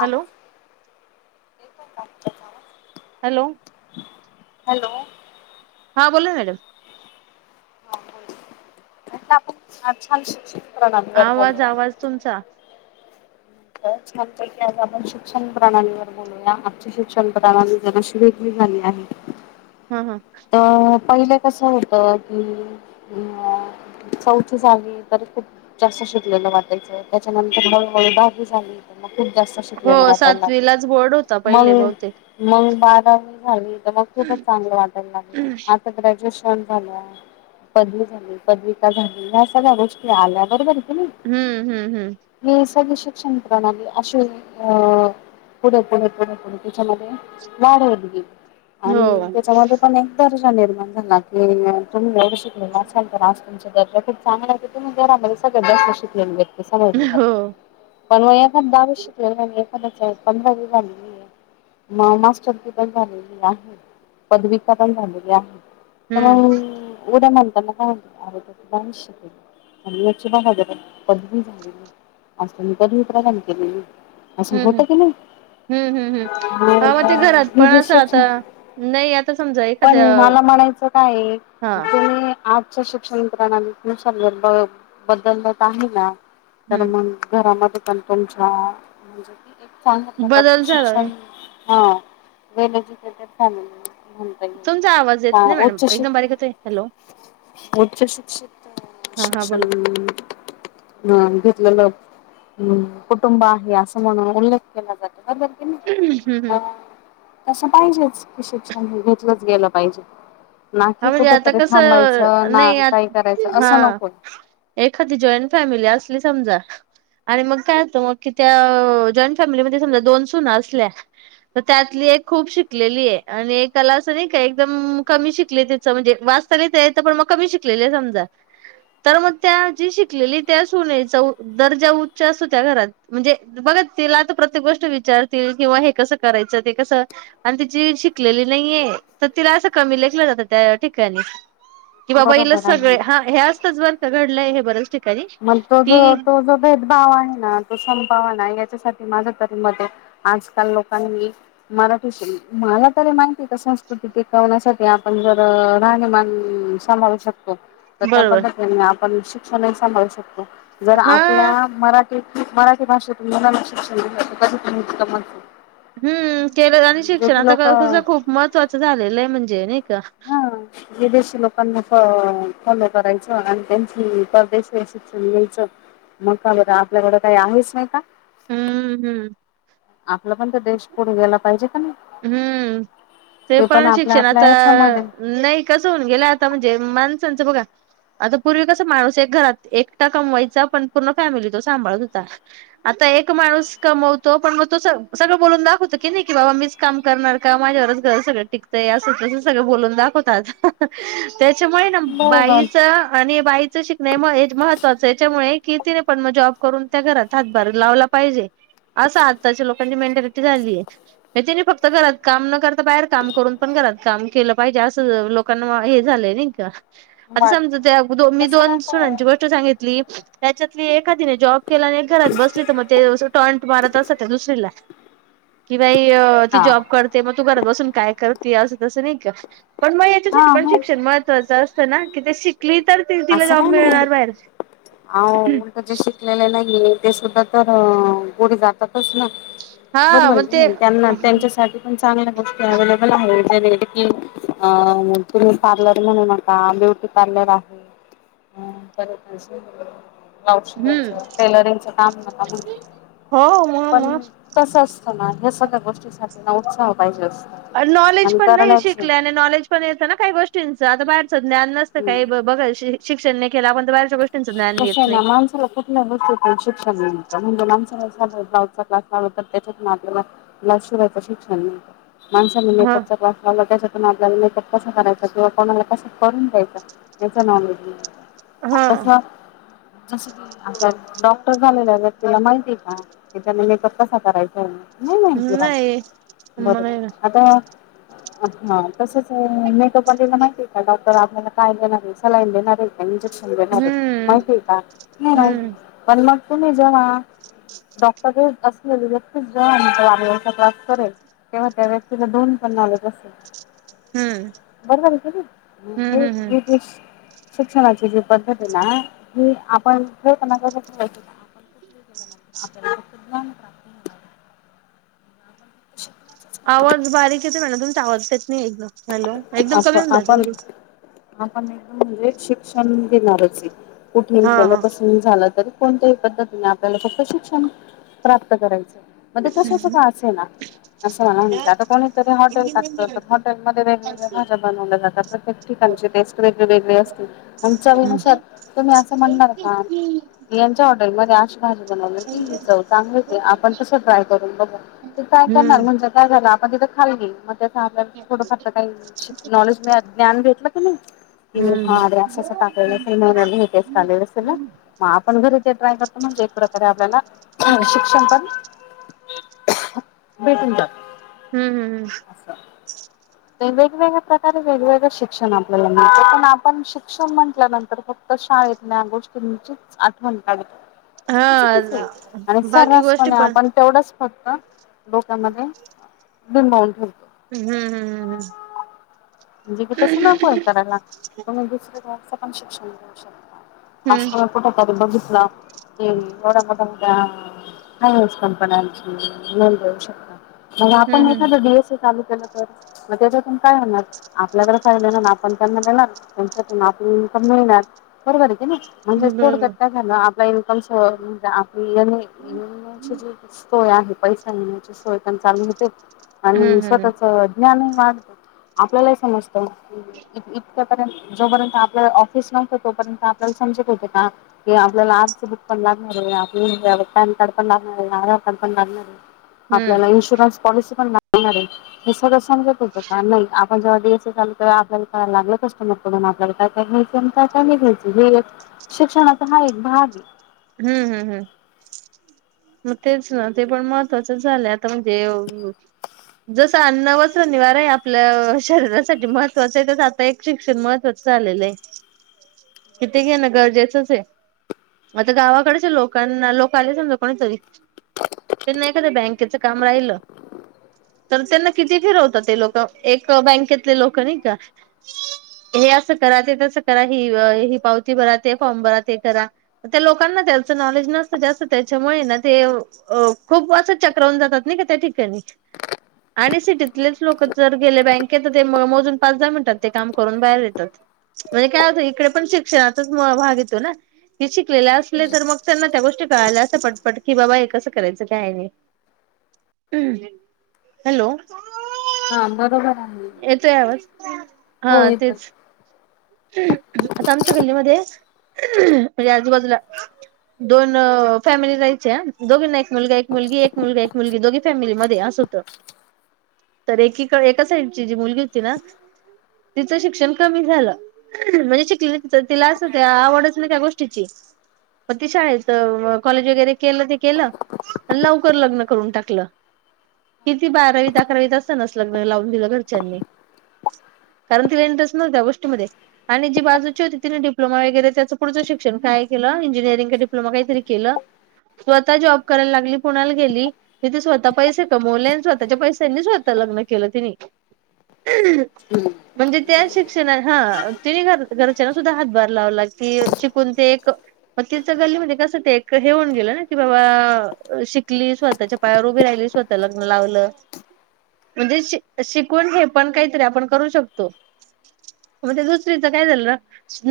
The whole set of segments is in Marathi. Hello [unintelligible] hello. हॅलो. हां बोला मॅडम. म्हटलआपण छान शशी [unintelligible] आवाज आवाज तुमचा. त छान पैकी आज आपण शिक्षण प्रणालीवर बोलू. [unintelligible] या आजची शिक्षण प्रवाली जराशी वेगळी झाली आहे. ह ह. तर पहिले कसं होत की अ. चौथ झाली तरी खूप जास्त शिकलेलं वाटायचं त्याच्या नंतर मग हळू हळू दहावी झाली झाली. मग खूप जास्त हो शिकलेल वाटायल लागल. सातवीलाच बोर्ड होता पहिले बहुतेक मंग मंग बारावी झाली त मग खूपच चांगलं वाटायला लागलं. हम्म आता ग्रॅज्युएशन झालं आहे. पदवी झाली पदवीका झाली या सगळ्या गोष्टी आल्या बरोबर हे की नाही. हम्म हम्म हम्म. ही सगळी शिक्षण प्रणाली अशी अ पुढे पुढे पुढे पुढे त्याच्यामध्ये. वाढव ली गेली आण हो त्याच्यामध्ये पण एक दर्श निर्माण झाला की तुम्ही एवढं शिकलेल असाल तर [unintelligible] तुमच्या दर्जा खुप चांगलं आहे तुम्ही घरामध्ये सगळ्यात जास्त शिकलेल वेक्ती समजली हो जाते. [inaudible] पण म एखाद दाहावी शिकलेल हे एखाद्याच पंधरावी झालेली हे. महामास्टर पण झालेली आहे पदविका पण झालेली आहे. अ हम्म मग उद्या म्हणता ना. च शल आणि याची म्हनायला गेल पदवी झाली. पदवी प्रदान केलेली, असं हम्म होत हम्म की नाही हम्म हम्म हम्म हा मग घरात ते पण जे असं शिक्षण, आता नाही आता समजा पण एखाद्या मला म्हणायचं काये हा तुम्ही आज उच्च शिक्षण प्रणालीनुसार ब बदलत आहे ना तर हम्म मग, घरामध्ये पण त्यांच्या, म्हणजे क एक चांगल्या बदल प्रकारचे झालाय शिक्षण हा वेल एजुकेटेड फॅमिली. म्हणता येईल. तुमचा आवाज येत हा नाही मॅडम. उच्च एकदम बारीक शिक येतोय. हॅलो. उच्च शिक्षित हा हा शिक्षण बोल अ घेतलेलं. हम्म, कुटुंब आहे असं म्हणून उल्लेख केला जातो बरबर की नी. हम्म हम्म तसं पाहिजे. की, शिक्षण घेतलंच गेलं पाहिजे. ना हा की म्हणजे कुठ आता तरी कसं थांबायचं, ना नाही आ काही करायचं हा असं नकोय. एखादी जॉईंट फॅमिली असली समजा आणि मग काय होतं. मग कि त्या जॉईंट फॅमिलीमध्ये समजा दोन सुना असल्या. तर त्यातली एक खूप शिकलेलीये, आणि एकला असं नाही का? एकदम कमी शिक शिक म्हणजे वाचता लिहता येत पण मग कमी शिकले आहे समजा. तर मग त्या जी शिकलेली त्या सुनेचा दर्जा उच्च असत़ो. त्या घरात. म्हणजे बघा तिला तर प्रत्येक गोष्ट विचारतील. किंवा हे कसं करायचं ते कसं आण ति जी शिकलेली नाहीये, त तिला असं कमी लेखलं जातात. त्या ठिकाणी, की बाबा बरोबर इलाच सगळे, आहे ह हे असतच बरका घडलंय बऱ्याच ठिकाणी मग तो ज कि तो ज भेदभाव आहे ना. तो संपावा ना याच्यासाठी माझं तरी मत आहे. आजकाल लोकांनी मराठी सि मला तरी माहि संस्कृती टिकवण्यासाठी. आपण जर, राहणीमान सांभाळू शकतो. तर त्या बरोबर पद्धतीने आपण शिक्षणही सांभाळू शकतो. जर हा आपल्या मराठी मराठी भाषेतून मुलाला शिक्षण दीलत कधी पण उत्तम चे. हम्म, केलं आणि शिक्षणाचा लोक कस, खूप महत्त्वाचं झालेलंय. म्हणजे नाही का? हा विदेशी लोकांना फॉ फॉलो करायचं, आणि त्यांची परदेशी अशी शिक्षण घ्यायचं. मग काबर आपल्याकडं काही आहेच नाही का? हम्म हम्म. आपला पण त देश पुढे गेला, पाहिजे का नाही. हम्म ते पण आपल्या शिक्षण आता, आपल्या याच्यामध्ये नाही कसं होऊन गेलय आता, म्हणजे माणसांचं बघा आता पूर्वी कसा, माणूस एक घरात एकटा कमवायचा, पण पूर्ण फॅमिली तो सांभाळत होता. आता एक माणूस कमवतो. पण मग तो सगळं बोलून दाखवतो की नाही की बाबा मीच काम करणार का माझ्यावरच घर सगळं टिकतंय. अस तस सगळं बोलून दाखवतात. त्याच्यामुळे ना, बरोबर बाईच आणि बाईच शिक नाही मग हेच महत्वाच्या. याच्यामुळे की तिने पण मग जॉब करून. त्या घरात हातभार लावला पाहिजे. असं आत्ताच्या, लोकांची मेंटॅलिटी झालीय. त्यांच्यानी फक्त घरात काम न करता. बाहेर काम करून पण, घरात काम केलं पाहिजे असं लोक लोकांना हे झालंय नाही का? आता वाट समजा त्या मी तसं दोन नको आहे सुणांची गोष्ट सांगितली. त्याच्यातली एकादीने जॉब केला. आणि एक घरात बसली त मग ते टॉंट मारत असत. दुसरी ला. कि बाई ती हा जॉब कर ते मग तू घरात बसून काय करते. असं तसं नाही का? पण मग याच्यासाठी हा पण शि हो क्षण महत्वाच असत ना. कि ती शिकली तर तिला असं जॉब काय नाही मिळणार बाहेर. अहो उलट जे शिकलेले नाहीये. ते सुद्धा तर पुढे जातातच ना. म हा मग ते म्हणते त्यांना त्यांच्यासाठी चांगल्या गोष्टी अव्हेलेबल आहे. म्हणजे की अ तुम्ही पार्लर म्हणू नका. ब्युटी पार्लर आहे. [unintelligible] परत [unintelligible] ब्लाउज शिवायच हम्म टेलरिंगच काम नका घेऊ. हो मग पण मग कसं असत ना. हे सगळ्या गोष्टीसाठीना उत्साह पाहिजे असतो. नॉलेज आणि पण नाही करण्याची शिकले आणि नॉलेज पण येत ना काही गोष्टींचं आता बाहेरचं न्यान न - - सत हम्म. काय बघ शिक्षण नाही केल आपण तर बाहेरच्या गोष्टी - - कशा आहे ना माणसाला कठ स् शिक्षणर म्हणजे माणसचा क्लास झाला तर त्याच्यात आपल्याला क्लास शिवाय तर शिक्षण नाही. माणसान ह मेकअप क्लास लावला त्याच्या कोल्याला मेकअप कसा करायचा किंवा कोणाला कसं करून द्यायच याच नॉलेज नाही. हा तस जस की आता डॉक्टर झालेला व्यक्तीला माहिती आहे का त्यांना मेकअप कसा करायचा आहे. नाही माहिती. नाही मला बरोबर आता- - हा तसच मेकअप वाल्यांना माहिती आहे का डॉक्टर तर आपल्याला काय देणार आहे सलाईन देणार आहे का इंजेक्शन देणार आहे हम्म माहिती आहे का नाही माहिती. हम्म पण मग तुम्ही जेव्हा डॉक्टर असलेले व्यक्तीच [unintelligible] जॉब करयचं तेव्हा त्या व्यक्तीला दोन पण नॉलेज असेल हम्म बरंबरं हे हम्म हम्म हम्म कि नी [unintelligible] शिक्षणाची जी पद्धती ना ही आपण [unintelligible] क ज्ञान प्राप्त आवाज बारीक येतोय मॅडम. तुमचा आवाज येत नाही एकदम हॅलो. एकदम आप कमी होऊन जाते आपण मधेच. आपण [unintelligible] म्हणजे शिक्षण देणारच कुठेई हा गलो हा कस झालं तरी कोणत्याही पद्धतीने आपल्याला फक्त शिक्षण प्राप्त करायचं. म कशाच का असेना अस [unintelligible] आता कोणीतरी हॉटेल टाकत तर हॉटेलमध्ये- - भाज्या बनवल्या जातात प्रत्येक ठिकाणची टेस्ट वेगळी वेगळे असते आपण चविनुसार हम्म तुम्ही असं म्हणणार का यांच्या हॉटेलमध्ये असे - - भाजी बनवली की चव चांगली ये आपण तसं ट्राय करून बघु. तु ट्राय करणार हम्म म्हणजे काय झालं आपण तिथं खाली गेली मग त्या आपल्याला थोडफार [unintelligible] नॉलेज म ज्ञान भेेटलं कनी. ती लोक हा हम्म आस आस टाकायल्यात तेन वेगळी टेस्ट आली असेल ना. मग आपण घरी ते ट्राय करतो म्हणजे एक प्रकारे आपल्याला ह शिक्षण पण भेटुन जात. हम्म, हम्, हम्. असं वेगवेगळ्या प्रकारे वेगवेगळ शिक्षण आपल्याला मिळते पण आपण शिक्षण म्हटल्यानंतर फ क्त शाळेतल्या गोष्टीचीच आठवण काढतो. हा ते चुकिचे आणि बाकी गोष्टी सर्रासपणे पण आपण- - तेवढंच फक्त डोक्यामध्ये बिंबवून ठेवतो. हम्, हम, हम्, हम्. म्हणजे कि तसं नकोय करायला तुम्ही दुसऱ्या कशाचं पण शिक्षण घेऊ शकता. आस हम्म [unintelligible] कुठं कधी बघीतलं. ह् एवढ्या मोठ्या मोठ्या हो. कंपन्यांची नोंद देऊ शकता. मग आपण हम्म एखादं डीएससी चालू केलं तर मग त्याच्यातून काय होणार? आपल्याकडे फायदा [unintelligible] ना ना आपण त्यांना देणार त्यांच्यातून आपल इन्कम मिळणार. बरोबर हे कीनी म्हणजेच हम्म थोडंक्यात बरोबर काय झालं आपला इन्कम स म्हणजे आ- - एन एनची जी सोय आहे पैसा येण्याची सोय पण चांगली होते. आणि हम्म हम्म स्वतःच ज्ञानही वाढत. आपल्याला ही समजत. य जोपर्यंत आपल्याला ऑफिस नव्हतं तोपर्यंत आपल्याला समजत होते की आपल्याला आस - - पण लागणार आपल्याला पॉनकार्डेपण लागणार. आधाकार्डपण लागणार हाय. आपल्याला हम्म इन्शुरन्स पॉलिसी पण मिणार आहे हे सगळं सांगत होतं का नाही आपण जेव्हा झालं आपल्याला काय लागलं कस्टमर कडून आपल्याला काय काय घ्यायचं आणि काय काय नाही घ्यायच हे शिक्षणाचा हा एक भाग ये. हम्म, हम्म, हम्म. मग तेच ना ते पण महत्त्वाच झालं आता म्हणजे अ जस अन्न वच्रन निवारा आहे आपल्या शरीरासाठी महत्त्वाचं आहे तस आता एक शिक्षण महत्वाचं झालेलं आहे. ह किती घे ना गरजेचंच आहे. आता गावाकडेच लोकांना लोक आलेच ना कोणीतरी नाही काध बँकेचं काम राहिलं. तर त्यांना किती फिरवतात ते लोक एक बँकेतले लोक नाही का? हे असं करा ते तसं करा ही ही पावती भरा ते फॉर्म भरा ते करा. त्या लोकांना त्याचं नॉलेज नसतं जास्त त्याच्यामुळे ना ते अ खूप वाजच चक्रवून जातात नाही का त्या ठिकाणी आणि सिटीतलेच लोक जर गेले बँकेत ते मोजून पाच दहा मिनिटात ते काम करून बाहेर येतात. म्हणजे काय होतं इकडे पण शिक्षणाचाच भाग येतो ना क शिकलेले असले तर मग त्यांना त्या गोष्टी कळाल्या असं पटपट की बाबा हे कसं करायचं काय नाही. हम्म हॅलो हा बरोबर आहे येतो आवाज हा हो येतोय. तेच आता आमच्या गल्लीमध्ये म्हणजे आजूबाजूला दोन फॅमिली जाहायचे दोघी एक मुलगा एक मुलगी एक मुलगा एक मुलगी दोघी फॅमिली मध्ये असं होतं. तर एकी एका साईडची जी मुलगी होती ना तिचं शिक्षण कमी झालं. म्हणजे शिकले तिला असं त्या आवडत ना त्या गोष्टीची मग ति शाळेत कॉलेज वगैरे केलं ते केलं. लवकर लग्न करून टाकलं. किती बारावीत अकरावीत असतनाच लग्न लावून दिलं घरच्यांनी कारण तीेनस न त्या गोष्टीमध्ये आणि जी बाजूची होती तिने डिप्लोमा वगैरे त्याचं पुढं शिक्षण काय केलं इंजिनिअरिंग का डिपलोमा काहीतरी केलं. स्वतः जॉब करायला लागली पुणाला गेली. तिथे स्वतः पैसे कमल्यानी स्वतःच्या पैशांनी स्वतः लग्न केलं तिने म्हणजे त्या शिक्षण हा तिने घर घरच्यांना सुद्धा हातभार लाव लाग क शिकून ते एक मग तिच गल्ली म्हणजे कस ते हे होऊन गेलं ना की बाबा शिकली स्वतःच्या पायावर उभी राहिलीच होतं लग्न लावलं. म्हणजे श शिकून हे पण काहीतरी आपण करू शकतो. मग ते दुसरीचं काय झालं ना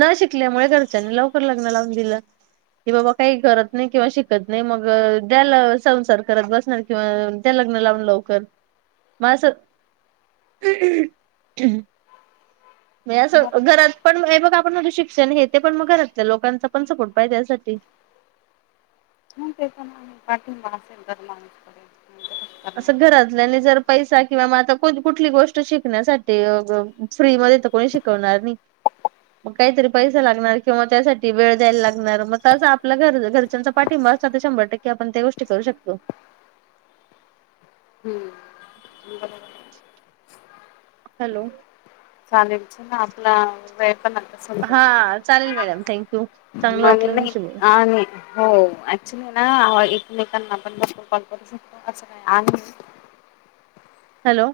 न शिकल्यामुळे घरच्यांनी लवकर लग्न लावून दिलं. कि बाबा काही करत नाही किंवा शिकत नाही मग द्याला संसार करत बसणार किंवा त्या लग्नाला लवकर मगं हम् हम् म असं बरोबर आहे घरात पण बघ. पण शिक्षण हे ते पण मग घरातलं लोकांचा पण सपोर्ट पाहिज त्यासाठी ते पमा पाठीिंबा असेल तररमानकडे असं घरातल्या आणि जर. पैसा किंवा मग आता कुठली गोष्ट शिकण्यासाठी फ्री मध्ये तर कोणी शिकवणार नाही. मग काहीतरी पैसा लागणार किंवा त्यासाठी वेळ द्यायला लागणार मग त्या आपलं घर घरच्यांचा पाठिंबा असता तर शंभर टक्के आपण त्या गोष्ट करू शकतो. हम् हॅलो चालेमच ना आपला व हा चालेल मॅडम थँक्यू चांगलं वाटलं तुमच्याशी बोलून आम हो ऍक्च्युली ना एकमेकांना पणू शकतो काय? हॅलो